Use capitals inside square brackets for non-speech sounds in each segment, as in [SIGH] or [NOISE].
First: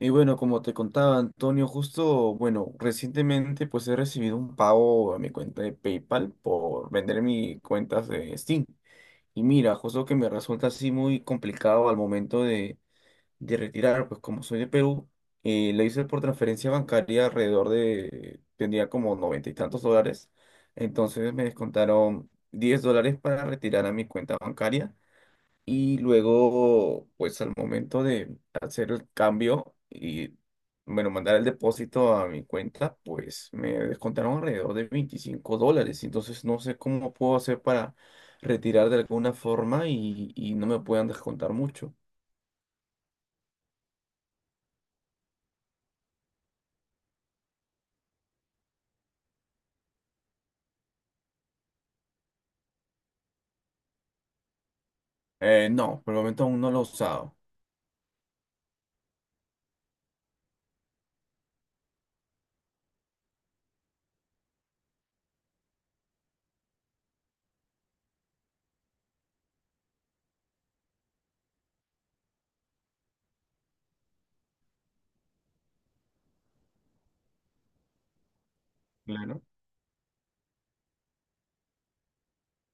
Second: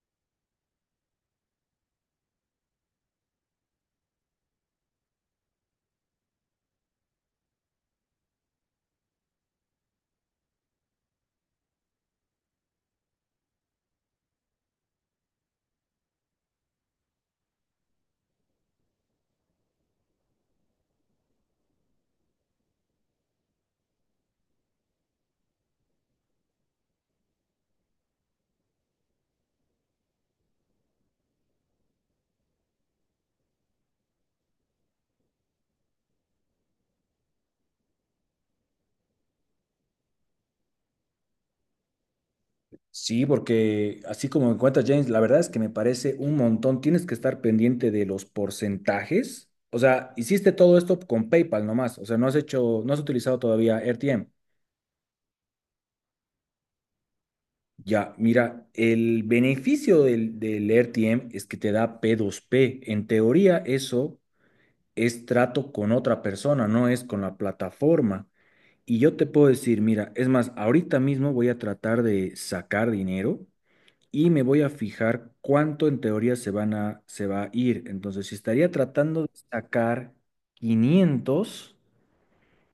Y bueno, como te contaba Antonio, justo, bueno, recientemente pues he recibido un pago a mi cuenta de PayPal por vender mis cuentas de Steam. Y mira, justo que me resulta así muy complicado al momento de retirar, pues como soy de Perú, lo hice por transferencia bancaria alrededor de, tenía como noventa y tantos dólares. Entonces me descontaron $10 para retirar a mi cuenta bancaria y luego, pues al momento de hacer el cambio y, bueno, mandar el depósito a mi cuenta, pues me descontaron alrededor de $25. Entonces no sé cómo puedo hacer para retirar de alguna forma y no me puedan descontar mucho. Sí, porque así como me cuenta James, la verdad es que me parece un montón. Tienes que estar pendiente de los porcentajes. O sea, hiciste todo esto con PayPal nomás. O sea, no has hecho, no has utilizado todavía RTM. No, por el momento aún no lo he usado. Ya, mira, el beneficio del RTM es que te da p dos p. En teoría, eso es trato con otra persona, no es con la plataforma. Y yo te puedo decir, mira, es más, ahorita mismo voy a tratar de sacar dinero. Y me voy a fijar cuánto en teoría se va a ir. Entonces, si estaría tratando de Claro. sacar 500,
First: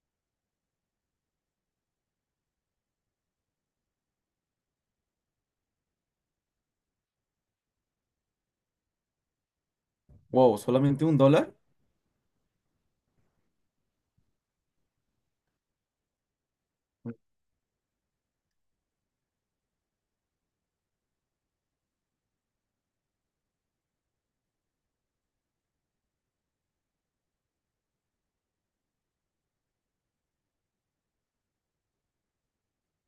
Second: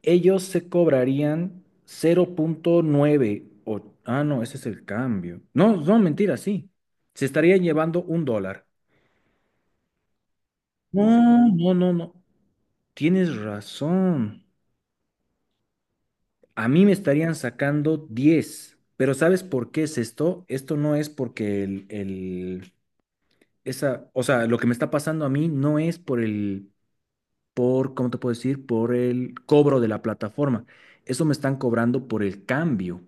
ellos se cobrarían 0.9 o, ah, no, ese es el cambio. No, no, mentira, sí. Se estarían llevando un dólar. Wow, ¿solamente No, $1? no, no, no. Tienes razón. A mí me estarían sacando 10. Pero ¿sabes por qué es esto? Esto no es porque esa, o sea, lo que me está pasando a mí no es por el, por, ¿cómo te puedo decir? Por el cobro de la plataforma. Eso me están cobrando por el cambio.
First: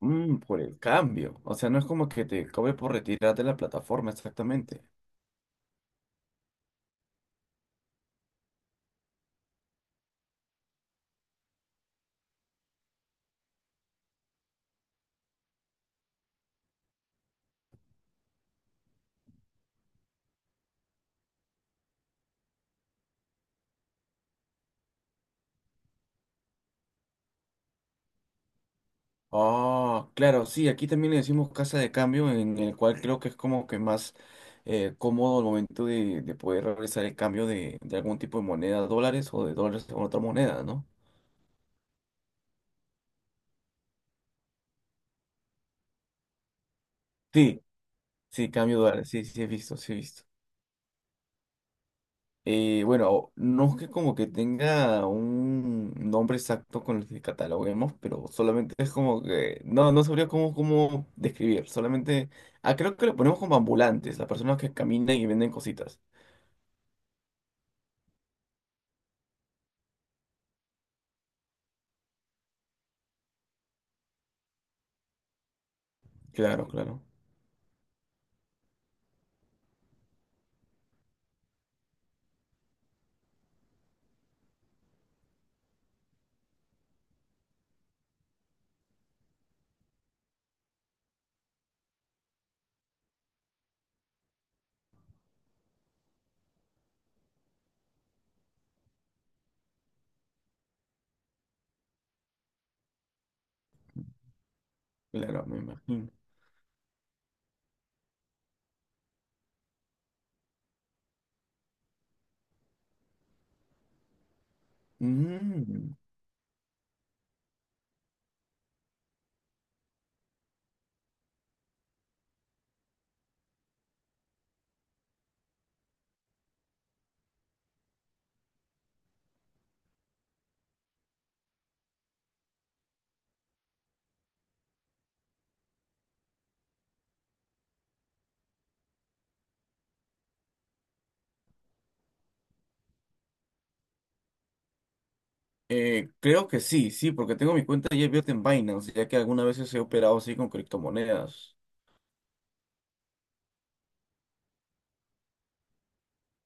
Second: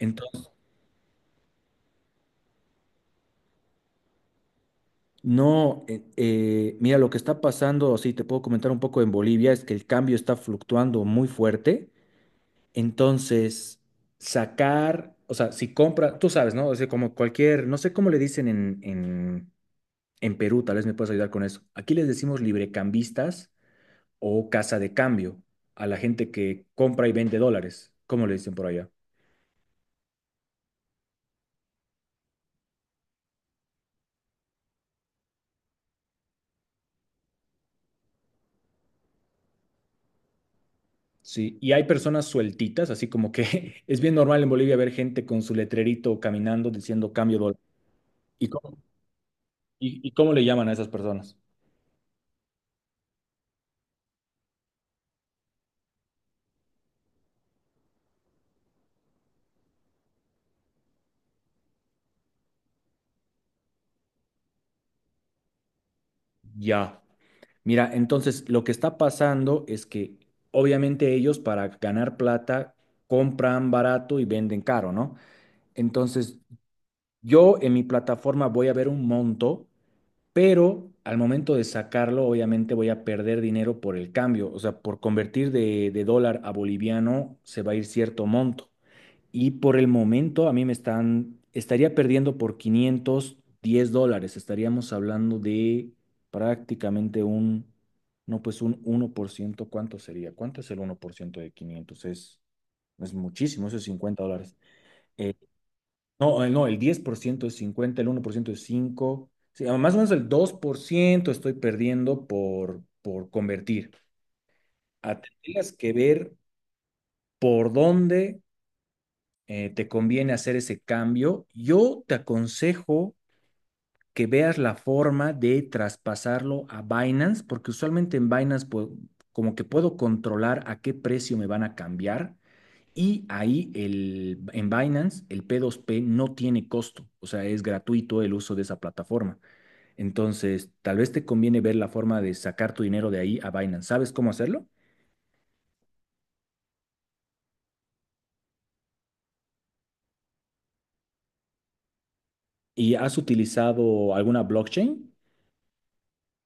Por el cambio. O sea, no es como que te cobre por retirar de la plataforma exactamente. no, mira, lo que está pasando, sí, te puedo comentar un poco, en Bolivia es que el cambio está fluctuando muy fuerte. Entonces, sacar, o sea, si compra, tú sabes, ¿no? O sea, como cualquier, no sé cómo le dicen en Perú, tal vez me puedes ayudar con eso. Aquí les decimos librecambistas o casa de cambio a la gente que compra y vende dólares. ¿Cómo le dicen por allá? Ah, claro, sí, aquí también le decimos casa de cambio, en el cual creo que es como que más cómodo el momento de poder realizar el cambio de algún tipo de moneda, dólares o de dólares con otra moneda, ¿no? Sí, y hay personas sueltitas, así como que [LAUGHS] es bien normal en Bolivia ver gente con su letrerito caminando diciendo cambio dólar. Sí, ¿Y sí, cómo, cambio de dólares, sí, sí he visto, sí he ¿y, y visto. cómo le llaman a esas personas? Bueno, no es que como que tenga un nombre exacto con el que cataloguemos, pero solamente es como que no, no sabría cómo describir, solamente, ah, creo que lo ponemos como ambulantes, las personas que caminan y venden cositas. Ya. Mira, entonces lo que está pasando es que obviamente ellos para ganar plata compran barato y venden caro, ¿no? Entonces Claro, claro. yo en mi plataforma voy a ver un monto, pero al momento de sacarlo, obviamente voy a perder dinero por el cambio, o sea, por convertir de dólar a boliviano se va a ir cierto monto. Y por el momento a mí estaría perdiendo por 510 dólares, estaríamos hablando de prácticamente un, no, pues un 1%. ¿Cuánto sería? ¿Cuánto es el 1% de 500? Es muchísimo, eso es 50 dólares. Eh, Claro, me imagino. No, el 10% es 50, el 1% es 5. Sí, ah, más o menos el 2% estoy perdiendo por convertir. Ah, tendrías que Mm. ver por dónde te conviene hacer ese cambio. Yo te aconsejo que veas la forma de traspasarlo a Binance, porque usualmente en Binance, pues, como que puedo controlar a qué precio me van a cambiar. Y ahí el, en Binance el P2P no tiene costo, o sea, es gratuito el uso de esa plataforma. Entonces, tal vez te conviene ver la forma de sacar tu dinero de ahí a Binance. ¿Sabes cómo hacerlo? Creo que sí, sí, porque tengo mi cuenta ya abierta en Binance, ya que algunas veces he operado así con criptomonedas. ¿Y has utilizado alguna blockchain?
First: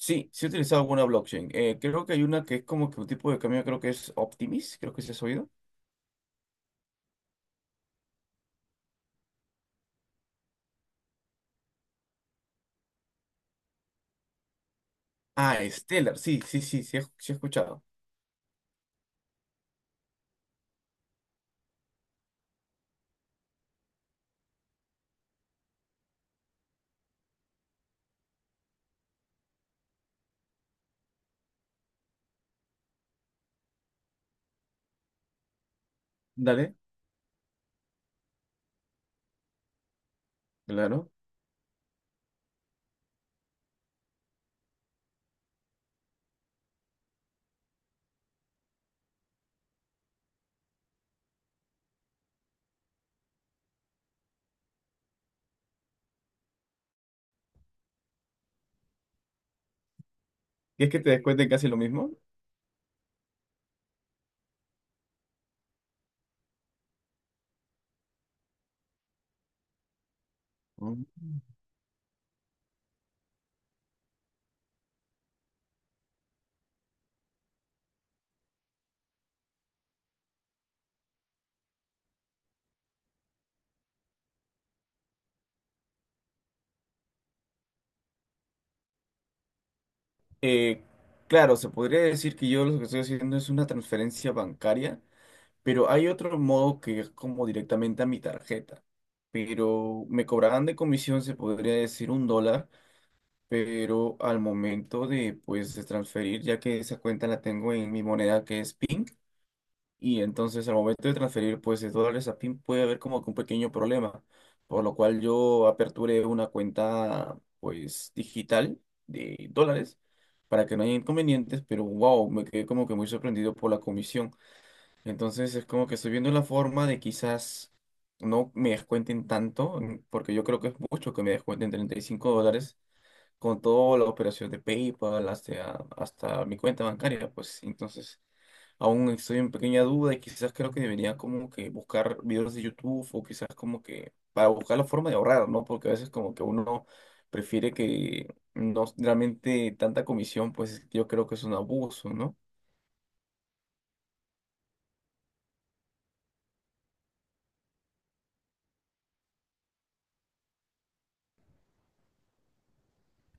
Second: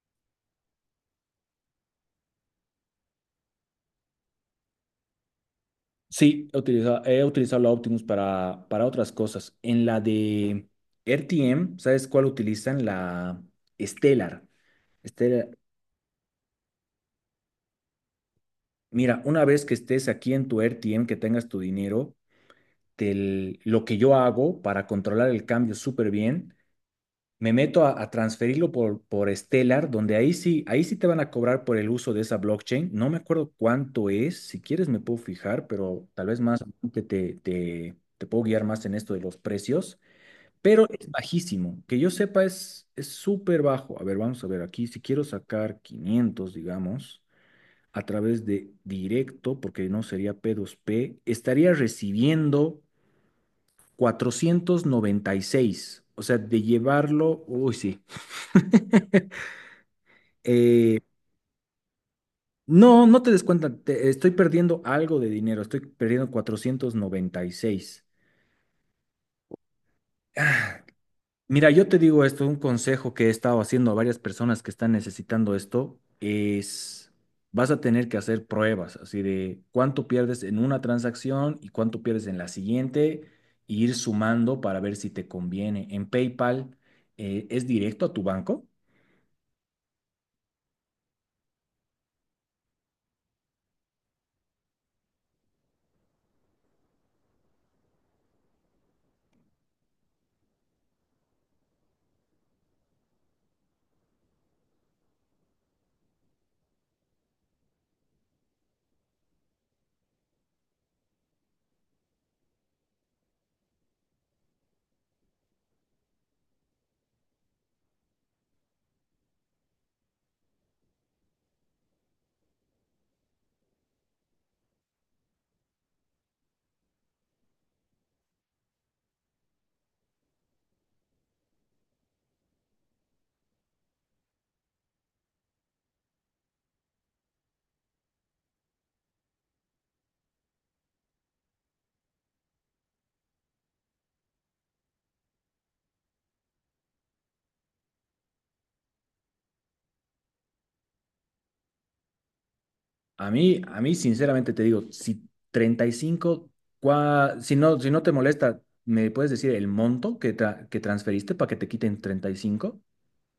Sí, sí he utilizado alguna blockchain. Creo que hay una que es como que un tipo de cambio, creo que es Optimis, creo que se has oído. Sí, he utilizado la Optimus para otras cosas. En la de RTM, ¿sabes cuál utilizan? La Stellar. Stellar. Ah, Stellar, sí, sí, sí, sí he escuchado. Mira, una vez que estés aquí en tu RTM, que tengas tu dinero. Del- lo que yo hago para controlar el cambio súper bien. Me meto a transferirlo por Stellar, donde ahí sí te van a cobrar por el uso de esa blockchain. No me acuerdo cuánto es, si quieres me puedo fijar, pero tal vez más Dale, adelante te puedo guiar más en esto de los precios. Pero es claro. bajísimo, que yo sepa es súper bajo. A ver, vamos a ver aquí, si quiero sacar 500 digamos a través de directo, porque no sería P2P, estaría recibiendo cuatrocientos noventa y seis. O sea, de llevarlo, uy, sí. [LAUGHS] ¿Y es Eh, que te descuenten casi lo mismo? no, no te des cuenta, te- estoy perdiendo algo de dinero, estoy perdiendo 496. Ah, Mm. mira, yo te digo esto, un consejo que he estado haciendo a varias personas que están necesitando esto es, vas a tener que hacer pruebas, así de cuánto pierdes en una transacción y cuánto pierdes en la siguiente, e ir sumando para ver si te conviene. En PayPal, ¿es directo a tu banco? Eh, claro, se podría decir que yo lo que estoy haciendo es una transferencia bancaria. Pero hay otro modo que es como directamente a mi tarjeta. Pero me cobraban de comisión, se podría decir, $1, pero al momento de pues de transferir, ya que esa cuenta la tengo en mi moneda que es PIN, y entonces al momento de transferir pues de dólares a PIN puede haber como que un pequeño problema, por lo cual yo aperturé una cuenta pues digital de dólares para que no haya inconvenientes, pero wow, me quedé como que muy sorprendido por la comisión. Entonces es como que estoy viendo la forma de quizás no me descuenten tanto, porque yo creo que es mucho que me descuenten $35 con toda la operación de PayPal hasta mi cuenta bancaria. Pues entonces aún estoy en pequeña duda y quizás creo que debería como que buscar videos de YouTube o quizás como que para buscar la forma de ahorrar, ¿no? Porque a veces como que uno prefiere que no realmente tanta comisión, pues yo creo que es un abuso, ¿no? A mí, sinceramente te digo, si 35, cua- si no, si no te molesta, ¿me puedes decir el monto que, tra- que transferiste para que te quiten 35?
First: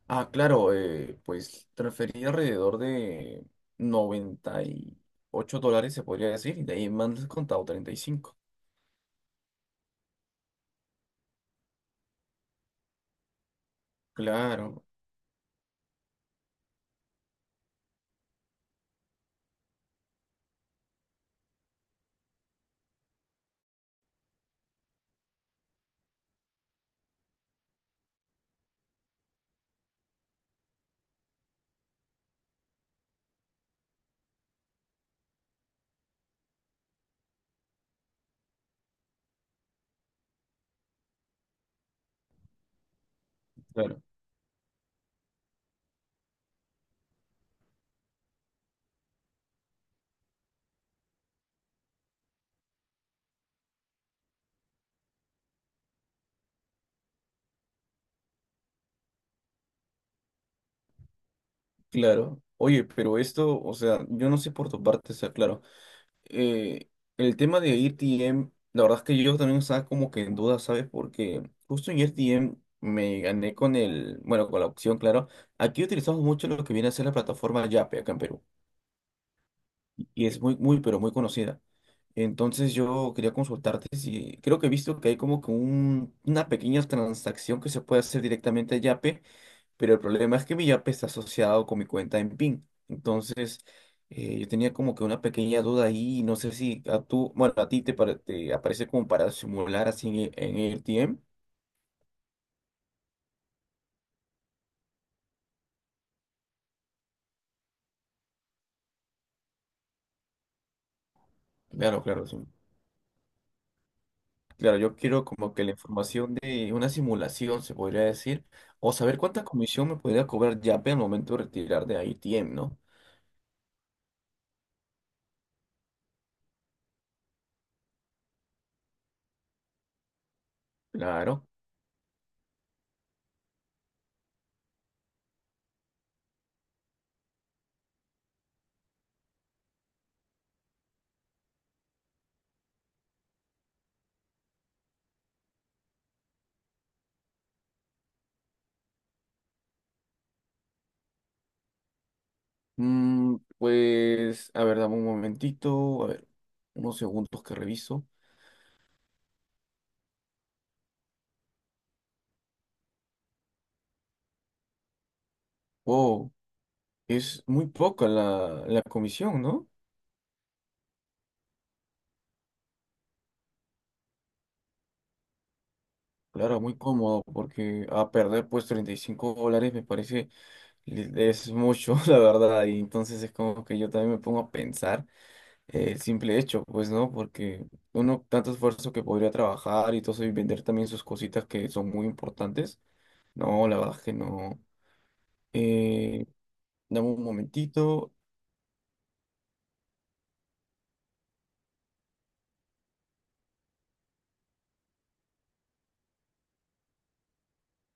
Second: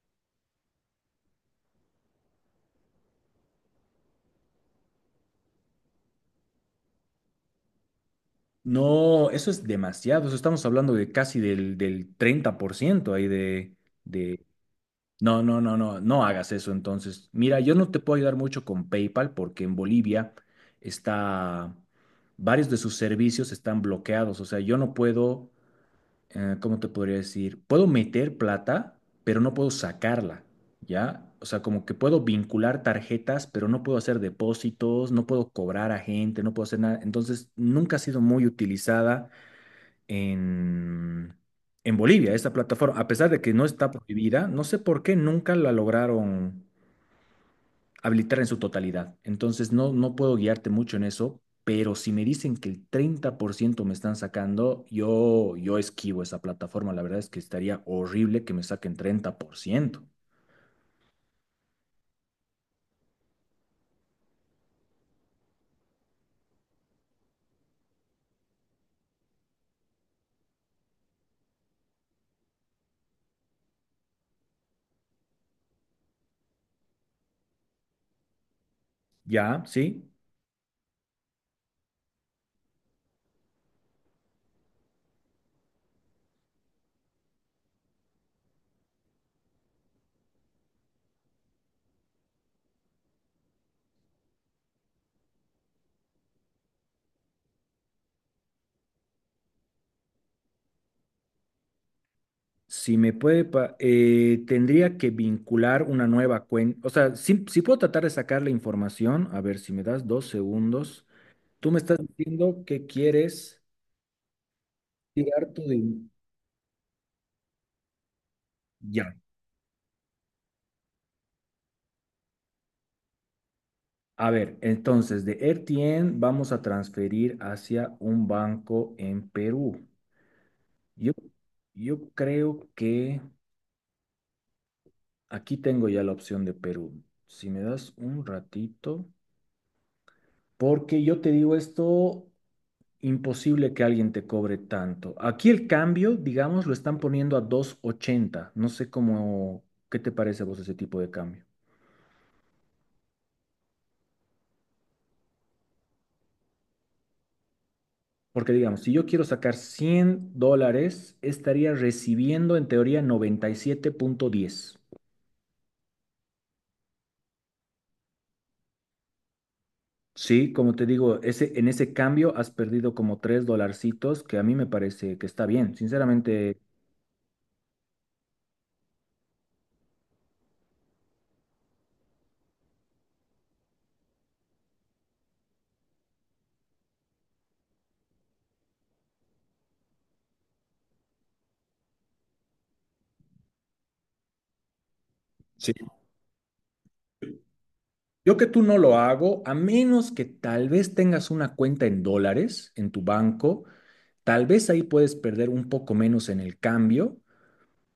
Ah, claro, pues transferí alrededor de $98, se podría decir, y de ahí me han descontado 35. No, eso es demasiado. Eso estamos hablando de casi del 30% ahí de... Claro, No, no, no, no, no hagas eso entonces. Mira, yo no te puedo ayudar mucho con PayPal porque en Bolivia está... Varios de sus servicios están bloqueados. O sea, yo no puedo ¿cómo te podría decir? Puedo meter plata, pero no puedo sacarla, ¿ya? O sea, como que puedo vincular tarjetas, pero no puedo hacer depósitos, no puedo cobrar a gente, no puedo hacer nada. Entonces, nunca ha sido muy utilizada en, en Bolivia esta plataforma, a pesar de que no está claro, prohibida, no sé por qué nunca la lograron habilitar en su totalidad. Entonces, no, no puedo guiarte mucho en eso, pero si me dicen que el 30% me están sacando, yo esquivo esa plataforma. La verdad es que estaría horrible que me saquen 30%. claro. Oye, pero esto, o sea, yo no sé por tu parte, o sea, claro. eh, el tema de AirTM, la verdad es que yo también estaba como que en duda, ¿sabes? Porque justo en AirTM me gané con el, bueno, con la opción, claro. Aquí utilizamos mucho lo que viene a ser la plataforma Yape acá en Perú. Ya, sí. Y es muy, muy, pero muy conocida. Entonces yo quería consultarte si creo que he visto que hay como que una pequeña transacción que se puede hacer directamente a Yape, pero el problema es que mi Yape está asociado con mi cuenta en PIN. Entonces yo tenía como que una pequeña duda ahí, y no sé si bueno, a ti te aparece como para simular así en, A R T M. Si me puede, pa- tendría que vincular una nueva cuenta. O sea, si, si puedo tratar de sacar la información, a ver si me das 2 segundos. Tú me estás Claro, claro, sí. diciendo que quieres Claro, yo quiero tirar como tu que la dinero. información de una simulación, se podría decir, o Ya. saber cuánta comisión me podría cobrar Yape al momento de retirar de I T M, ¿no? A ver, entonces de RTN vamos a transferir hacia un banco en Perú. Yo, Claro. yo creo que aquí tengo ya la opción de Perú. Si me das un ratito, porque yo te digo esto, imposible que alguien te cobre tanto. Aquí el cambio, digamos, lo están poniendo a 2.80. No sé cómo, ¿qué te parece a vos ese tipo de cambio? Mm, pues, a ver, dame un momentito, a ver, unos segundos que reviso. Porque digamos, si yo quiero sacar $100, estaría recibiendo en teoría 97.10. Wow, es muy poca la, la comisión, ¿no? Sí, como te digo, ese, en ese cambio has perdido como 3 dolarcitos, que a mí me parece que está bien. Sinceramente, Claro, muy cómodo, porque a perder pues $35 me parece, es mucho, [LAUGHS] la verdad, y entonces es como que yo también me pongo a pensar. El simple hecho, pues, ¿no? Porque uno, tanto esfuerzo que podría trabajar y todo eso y vender también sus cositas que son muy importantes. No, la verdad es que no. sí, Eh, Dame un momentito. yo que tú no lo hago, a menos que tal vez tengas una cuenta en dólares en tu banco, tal vez ahí puedes perder un poco menos en el cambio,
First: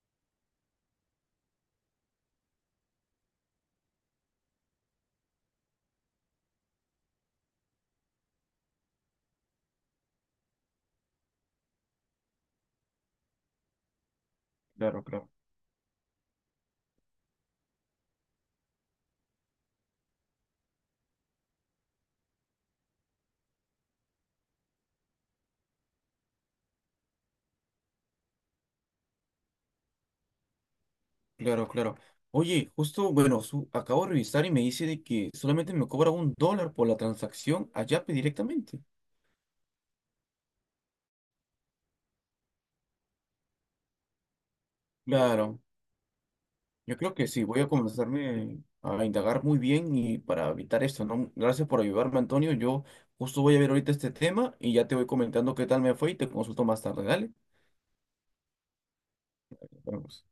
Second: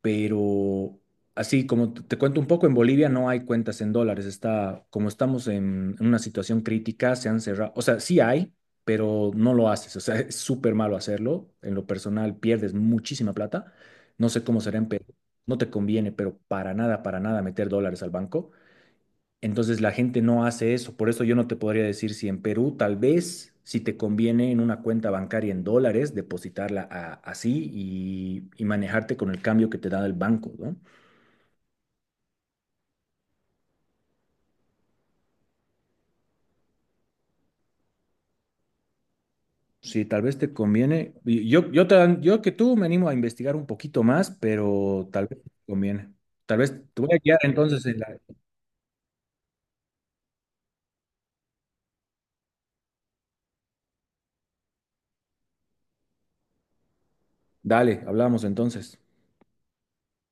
pero así como te cuento un poco, en Bolivia no hay cuentas en dólares, está, como estamos en una situación crítica, se han cerrado, o sea, sí hay, pero no lo haces, o sea, [LAUGHS] es súper malo hacerlo, en lo personal pierdes muchísima plata, no sé cómo será en Claro, Perú, claro. no te conviene, pero para nada meter dólares al banco. Entonces la gente no hace eso. Por eso yo no te podría decir si en Perú tal vez si te conviene en una cuenta bancaria en dólares depositarla a- así y manejarte con el cambio que te da el banco, ¿no? Claro, claro. Oye, justo, bueno, acabo de revisar y me dice de que solamente me cobra $1 por la transacción a Yape directamente. Sí, tal vez te conviene. Y yo que tú me animo a investigar un poquito más, pero tal vez te Claro. conviene. Tal vez Yo te voy creo a que guiar sí, voy a entonces en la... comenzarme a indagar muy bien y para evitar esto, ¿no? Gracias por ayudarme, Antonio. Yo justo voy a ver ahorita este tema y ya te voy comentando qué tal me fue y te consulto más tarde, ¿dale? Dale, hablamos entonces. Nos vemos.